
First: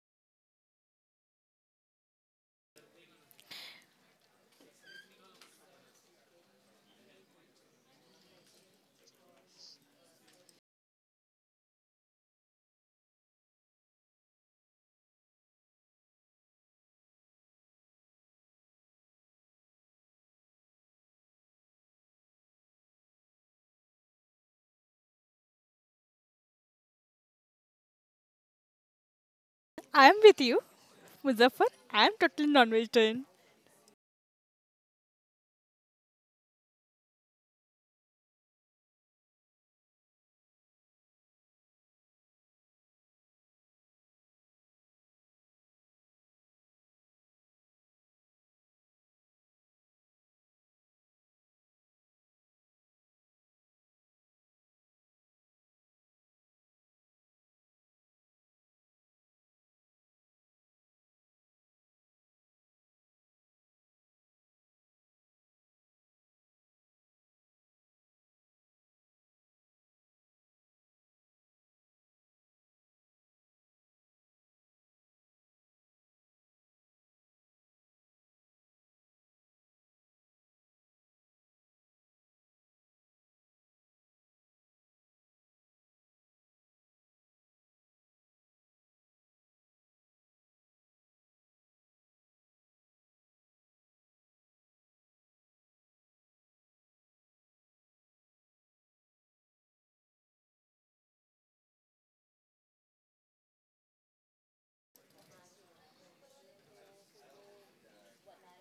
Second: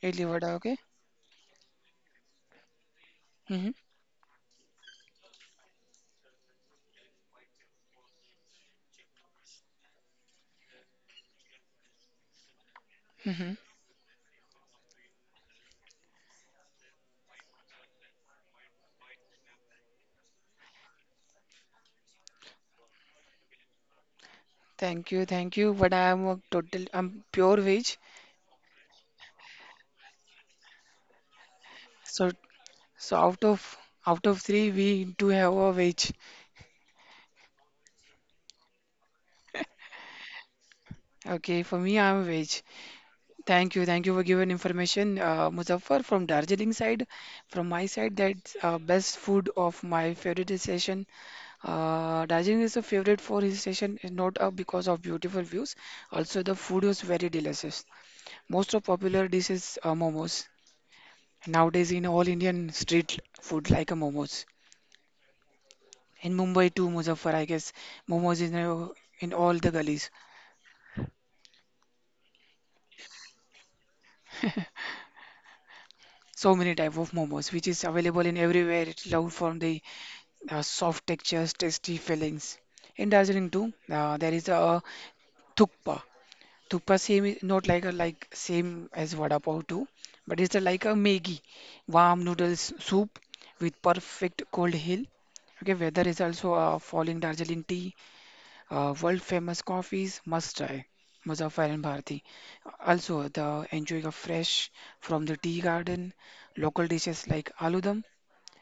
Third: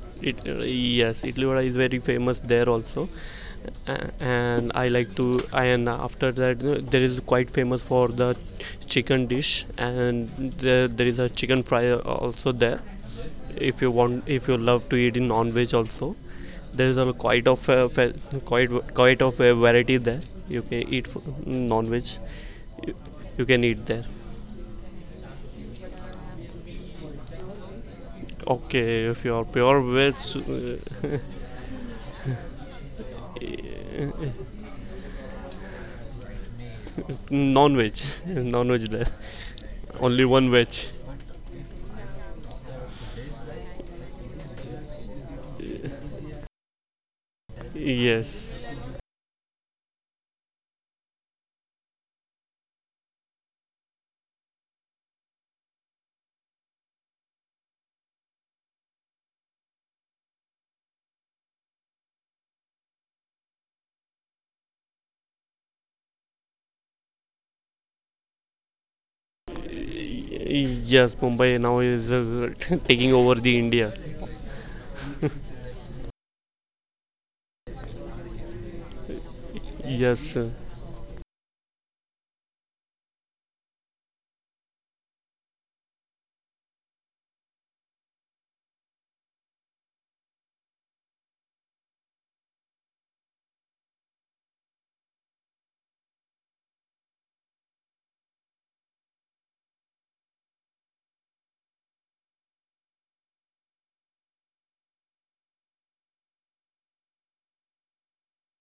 Speaker 1: Delhi,
Speaker 2: It
Speaker 1: vada.
Speaker 2: uh,
Speaker 1: Okay.
Speaker 2: Yes, idli vada is very famous there also.
Speaker 1: Uh huh.
Speaker 2: A- and I like to. And after that, uh, there is quite famous for the chicken dish, and there, there is a chicken fry also there.
Speaker 1: Uh huh.
Speaker 2: If you want, if you love to eat in non-veg also, there is a quite of uh, fa- quite quite of a variety there. You can eat f- non-veg. You, you can eat there.
Speaker 1: Thank you. Thank you. Vada, I'm total. I'm pure veg.
Speaker 2: Okay, if you are pure
Speaker 3: I
Speaker 2: veg,
Speaker 3: am with you,
Speaker 2: uh,
Speaker 3: Muzaffar. I am
Speaker 1: So
Speaker 3: totally
Speaker 1: so
Speaker 3: non-vegetarian.
Speaker 1: out of out of three, we do have a veg.
Speaker 2: non-veg, *laughs* non-veg there. Only one batch.
Speaker 1: Okay, for me, I'm veg. Thank you, thank you for giving information, uh, Muzaffar from Darjeeling side. From my side,
Speaker 2: Yes.
Speaker 1: that's uh, best food of my favorite hill station. Uh, Darjeeling is a favorite for his station, is not uh, because of beautiful views. Also, the food is very delicious. Most of popular dishes are momos. Nowadays, in all Indian street food like a momos. In Mumbai too, Muzaffar, I guess momos is now in all the gullies.
Speaker 2: Yes, Mumbai now is uh, *laughs* taking over the India.
Speaker 1: So many type of momos, which is available in everywhere. It's loved from the
Speaker 2: Yes.
Speaker 1: uh, soft textures, tasty fillings. In Darjeeling too, uh, there is a thukpa. Thukpa same is not like a like same as vada pav too, but it's a, like a Maggi, warm noodles soup with perfect cold hill. Okay, weather is also uh, falling Darjeeling tea, uh, world famous coffees, must try. Muzaffar and Bharati. Also, the enjoying of fresh from the tea garden, local dishes like aloo dum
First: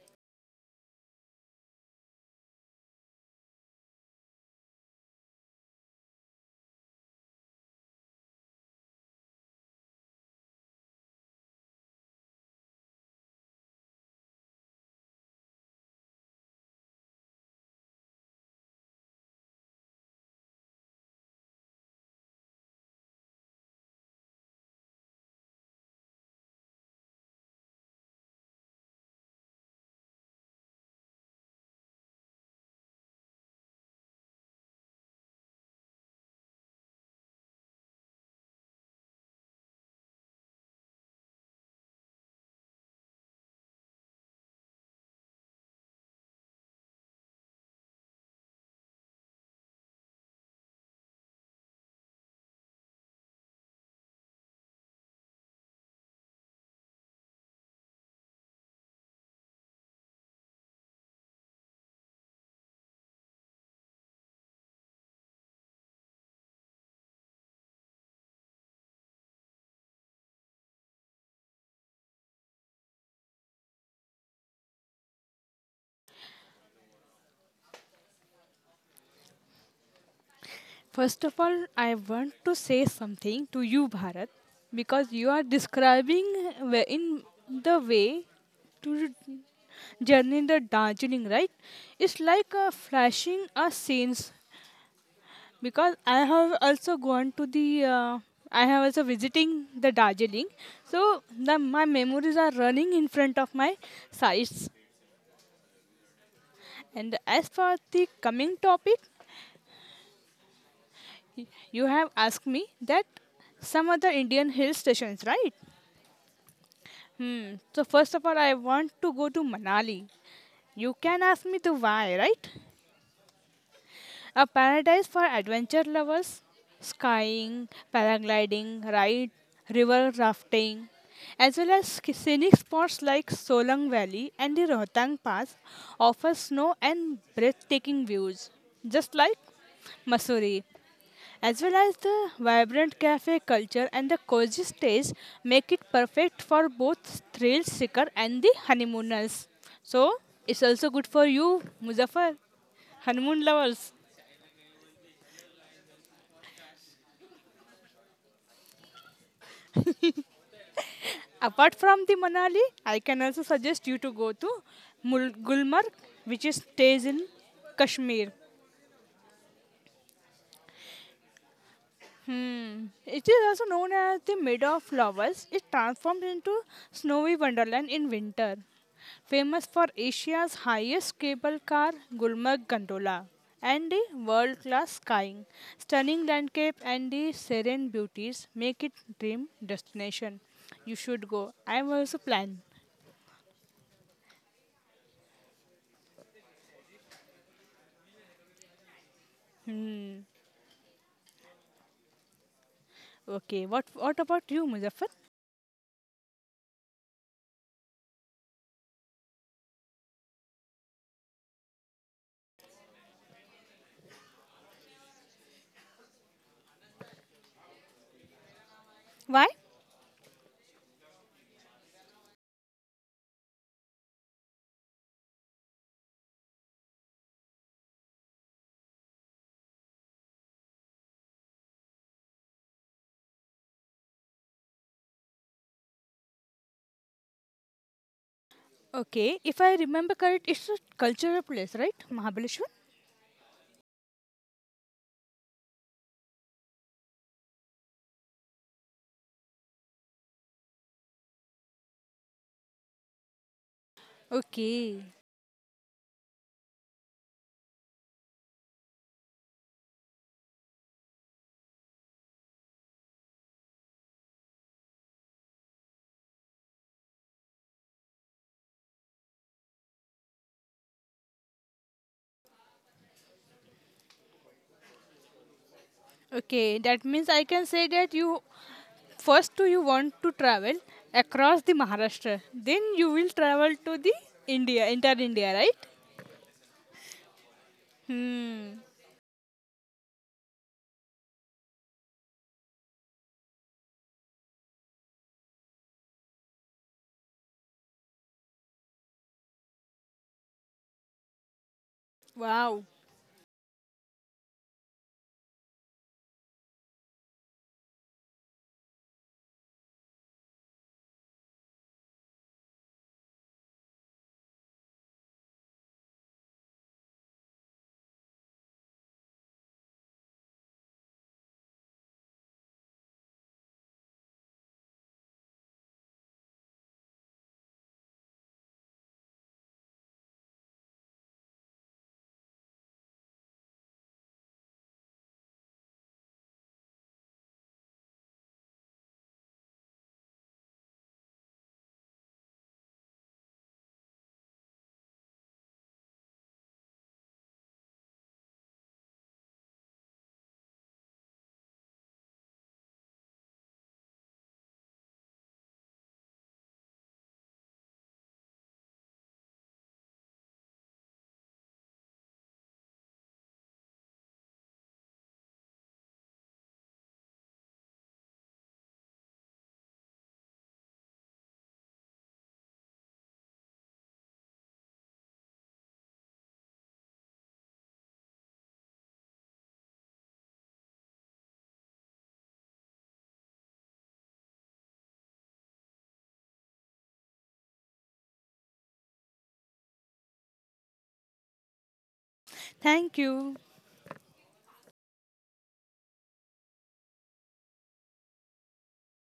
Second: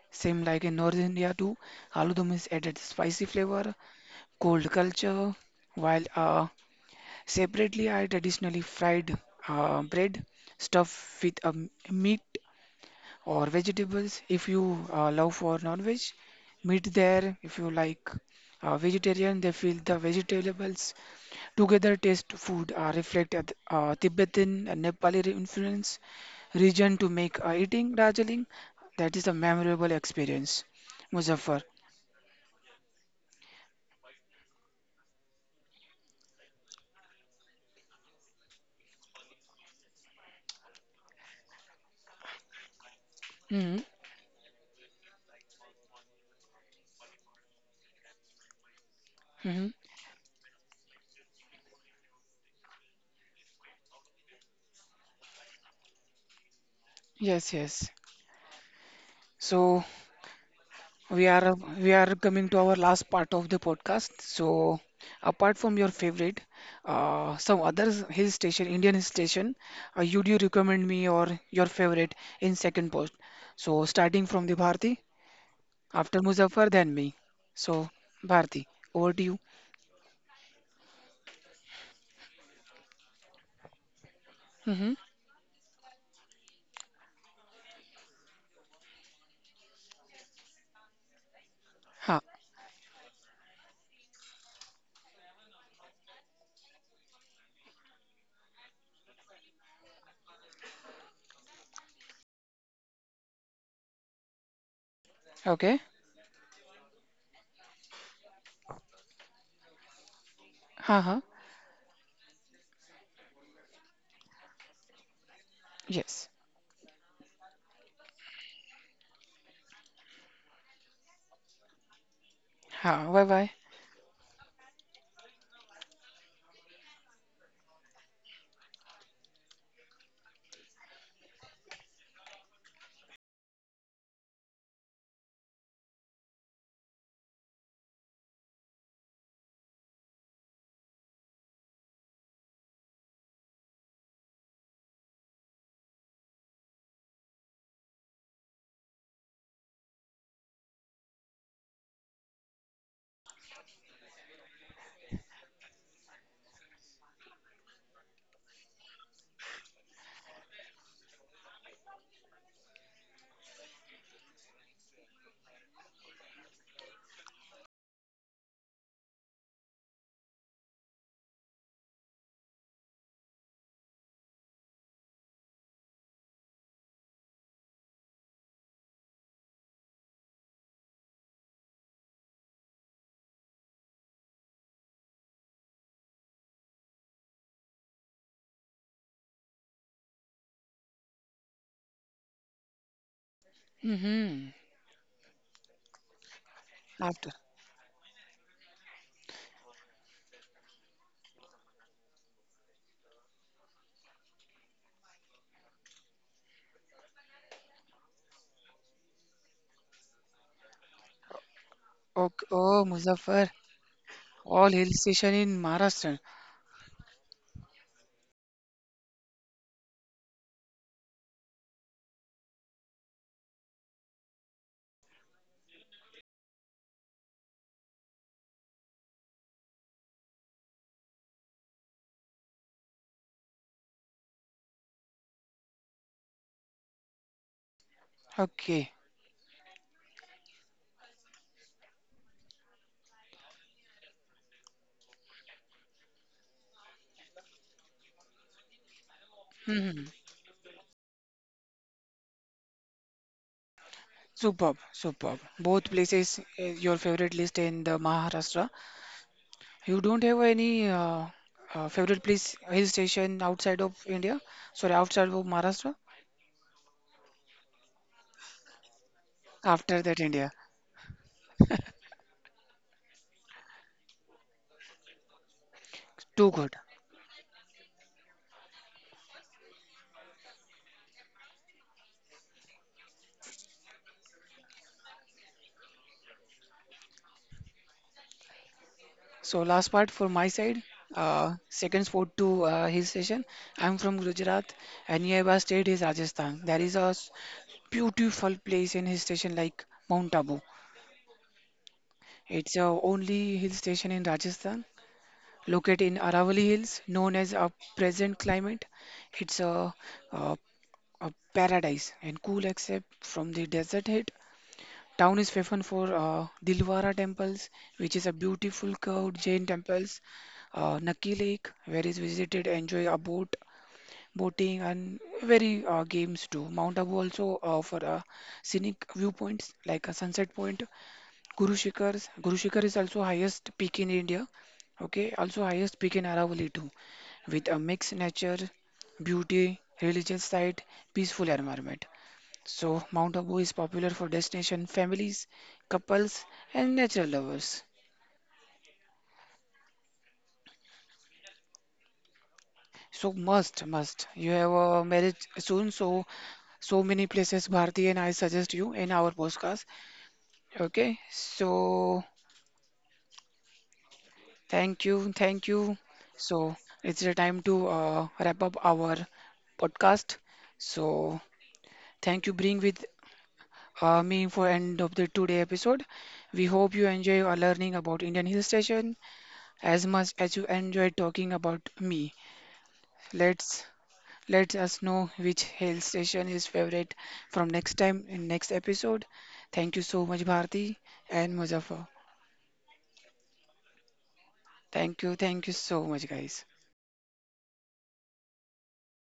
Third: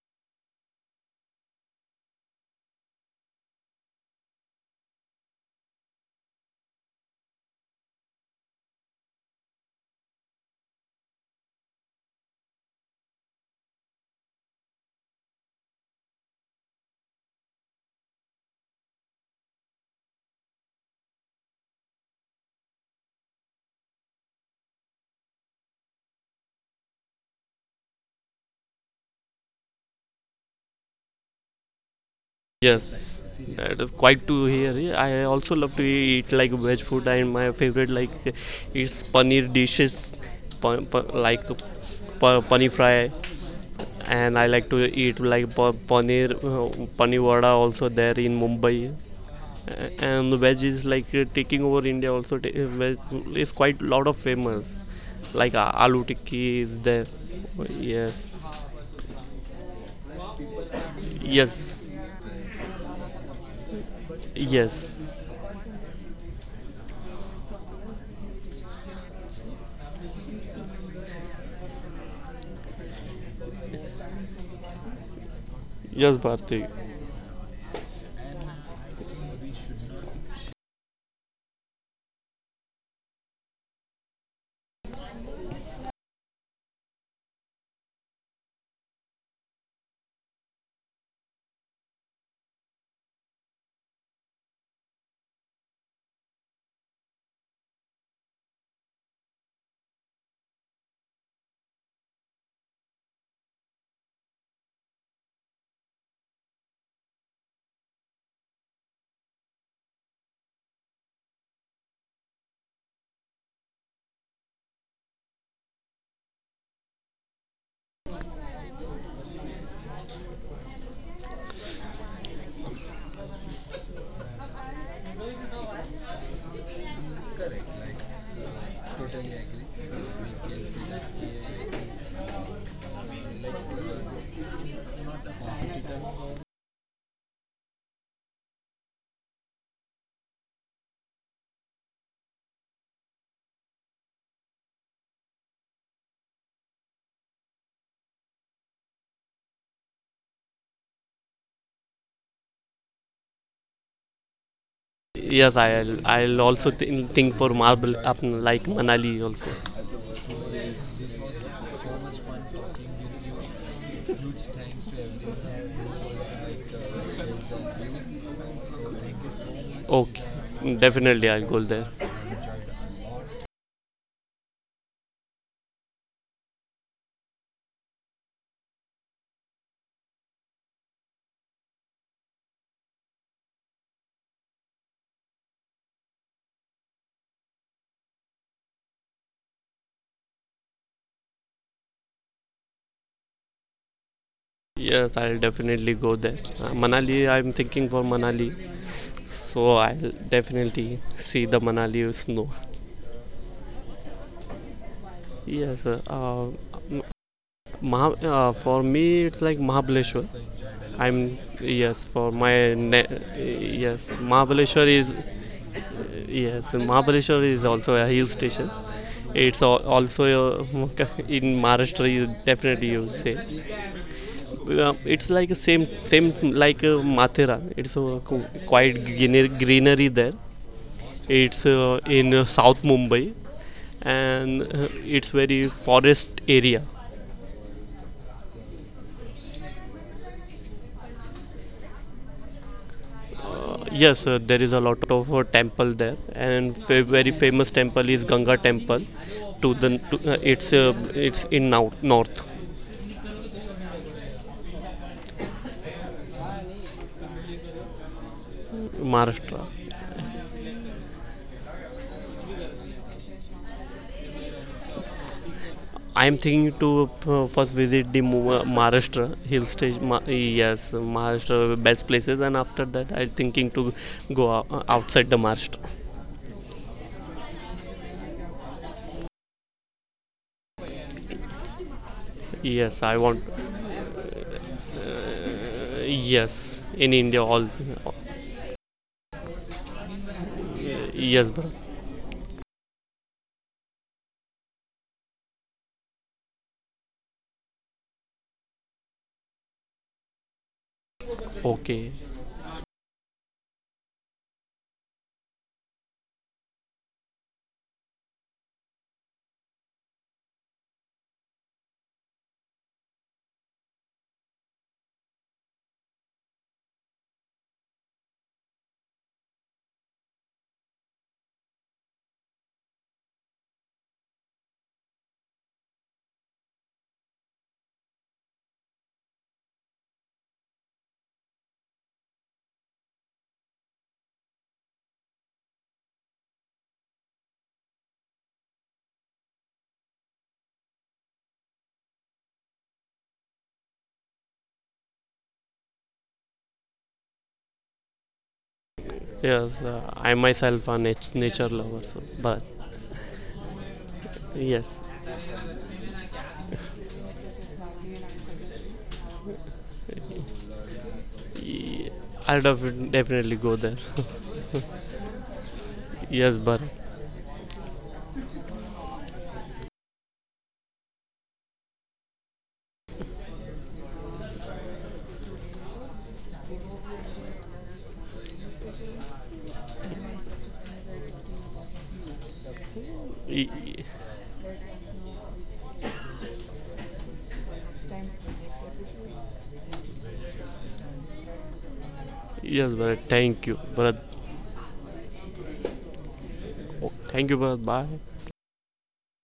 Speaker 1: same like in North India too, aloo dum is added spicy flavor, cold culture, while uh, separately I traditionally fried uh, bread stuffed with um, meat or vegetables. If you uh, love for non-veg, meat there. If you like uh, vegetarian, they feel the vegetables. Together, taste food uh, reflect at, uh, Tibetan and Nepali influence region to make uh, eating Darjeeling. That is a memorable experience, Muzaffar.
Speaker 2: Yes. That is quite to hear. I also love to eat like veg food, and my favorite like is paneer dishes, pa- pa- like pa- paneer fry,
Speaker 1: Hmm.
Speaker 2: and I like to eat like pa- paneer uh, paneer vada also there in Mumbai.
Speaker 1: Hmm.
Speaker 2: A- and veg is like uh, taking over India also. Ta- uh, veg is quite lot of famous, like uh, aloo tikki is there.
Speaker 1: Yes, yes.
Speaker 2: Yes,
Speaker 1: So we are
Speaker 2: yes,
Speaker 1: we are coming to our last part of the podcast. So
Speaker 2: yes,
Speaker 1: apart from your favorite, uh, some other hill station, Indian hill station, uh, you do recommend me or your favorite in second post. So starting from the Bharti.
Speaker 2: yes,
Speaker 1: After
Speaker 2: Bharti.
Speaker 1: Muzaffar, then me. So, Bharti, over to you.
Speaker 3: First of all, I want to say something to you, Bharat,
Speaker 1: Mm-hmm.
Speaker 3: because you are describing wh- in the way to journey in the Darjeeling, right? It's
Speaker 1: Ha.
Speaker 3: like a flashing a scenes because I have also gone to the uh, I have also visiting the Darjeeling, so the, my memories are running in front of my sights.
Speaker 1: Okay.
Speaker 3: And as for the coming topic,
Speaker 1: Ha ha.
Speaker 3: y- you have asked me that some other Indian hill stations, right?
Speaker 1: Yes.
Speaker 3: Hmm. So first of all, I want to go to Manali. You can ask me the why, right?
Speaker 1: Ha. Bye bye.
Speaker 3: A paradise for adventure lovers, skying, paragliding, ride, river rafting, as well as sc- scenic spots like Solang Valley and the Rohtang Pass offer snow and breathtaking views, just like Mussoorie. As well as the vibrant cafe culture and the cozy stays make it perfect for both thrill seeker and the honeymooners. So it's also good for you, Muzaffar, honeymoon lovers.
Speaker 2: Yes, I'll I'll also th- think for marble up like Manali also.
Speaker 3: Apart from the Manali, I can also suggest you to go to Mul- Gulmarg, which is stays in Kashmir.
Speaker 2: Okay, definitely I'll go there.
Speaker 3: Hmm. It is also known as the Meadow of Flowers. It transforms into snowy wonderland in winter. Famous for Asia's highest cable car, Gulmarg Gondola, and the world-class skiing, stunning landscape, and the serene beauties make it dream destination. You should go. I am also planning.
Speaker 1: Mm-hmm.
Speaker 2: Yes, I'll definitely go there. Uh, Manali,
Speaker 1: After.
Speaker 2: I'm thinking for Manali, so I'll definitely see the Manali snow.
Speaker 3: Okay, what what about you, Muzaffar?
Speaker 2: Yes, uh, um, Maha, uh, for me, it's like Mahabaleshwar. I'm, yes, for
Speaker 1: Okay.
Speaker 2: my
Speaker 1: Oh,
Speaker 2: ne-
Speaker 1: Muzaffar.
Speaker 2: yes,
Speaker 1: All
Speaker 2: Mahabaleshwar
Speaker 1: hill
Speaker 2: is,
Speaker 1: station in Maharashtra.
Speaker 2: yes, Mahabaleshwar is also a hill station.
Speaker 3: Why?
Speaker 2: It's al- also a, *laughs* in Maharashtra. You definitely, you say uh, it's like a same same like uh, Mathura. It's a qu- quite greener- greenery there. It's uh, in uh, South Mumbai, and uh, it's very forest area.
Speaker 1: Okay.
Speaker 3: Okay, if I remember correct, it's a cultural place, right? Mahabaleshwar?
Speaker 2: Yes, uh, there is a lot of uh, temple there, and a very famous temple is Ganga temple. To the
Speaker 1: Mm-hmm.
Speaker 2: to, uh, it's uh, it's in now north
Speaker 1: Superb.
Speaker 3: Okay.
Speaker 1: Superb. Both places is your favorite list in the Maharashtra.
Speaker 2: Maharashtra.
Speaker 1: You don't have any uh, uh, favorite place hill station outside of India? Sorry, outside of Maharashtra?
Speaker 2: I am thinking to uh, first visit the Mu- uh, Maharashtra hill stage.
Speaker 1: After
Speaker 2: Ma-
Speaker 1: that, India.
Speaker 2: yes, Maharashtra best places, and after that I am thinking to go ou- outside the Maharashtra.
Speaker 1: Too good.
Speaker 3: Okay, that means I can say that you first do you want to travel across the Maharashtra, then
Speaker 2: Yes, I
Speaker 3: you will
Speaker 2: want.
Speaker 3: travel to the India, entire India, right?
Speaker 2: Uh, yes, in India all. uh,
Speaker 3: Hmm.
Speaker 1: So last part for my side,
Speaker 2: yes, bro.
Speaker 1: uh, second sport to uh, his session. I'm from Gujarat and nearby state is Rajasthan. There is a s- beautiful place in hill station like Mount Abu.
Speaker 2: Okay.
Speaker 1: It's a
Speaker 3: Wow.
Speaker 1: only hill station in Rajasthan, located in Aravalli Hills, known as a present climate. It's a, a, a paradise and cool except from the desert heat. Town is famous for uh, Dilwara temples, which is a beautiful curved Jain temples. Uh, Naki Lake, where is visited, enjoy a boat, boating and very uh, games too. Mount Abu also offer uh, scenic viewpoints like a sunset point. Guru Shikhars, Guru Shikhar is also highest peak in India. Okay, also highest peak in Aravalli too, with a mixed nature, beauty, religious site, peaceful environment. So, Mount Abu is popular for destination families, couples, and nature lovers.
Speaker 2: Yes, uh, I myself a nat- nature lover. So, but
Speaker 1: So, must, must. You have
Speaker 2: yes.
Speaker 1: a marriage soon, so so many places Bharti and I suggest you in our podcast. Okay, so
Speaker 2: I'll definitely go there. *laughs*
Speaker 1: thank you, thank you.
Speaker 2: Yes,
Speaker 1: So
Speaker 2: Bharat.
Speaker 1: it's the time to uh, wrap up our podcast. So thank you, being with uh, me for end of the today episode. We hope you enjoy our learning about Indian hill station. As much as you enjoy talking about me, let's let us know which hill station is favorite from next time in next episode. Thank you so much, Bharti and Muzaffar.
Speaker 2: Yes, Bharat.
Speaker 3: Thank you.
Speaker 2: Thank you, Bharat.
Speaker 1: Thank you, thank you so much, guys.
Speaker 2: Thank you, Bharat. Bye.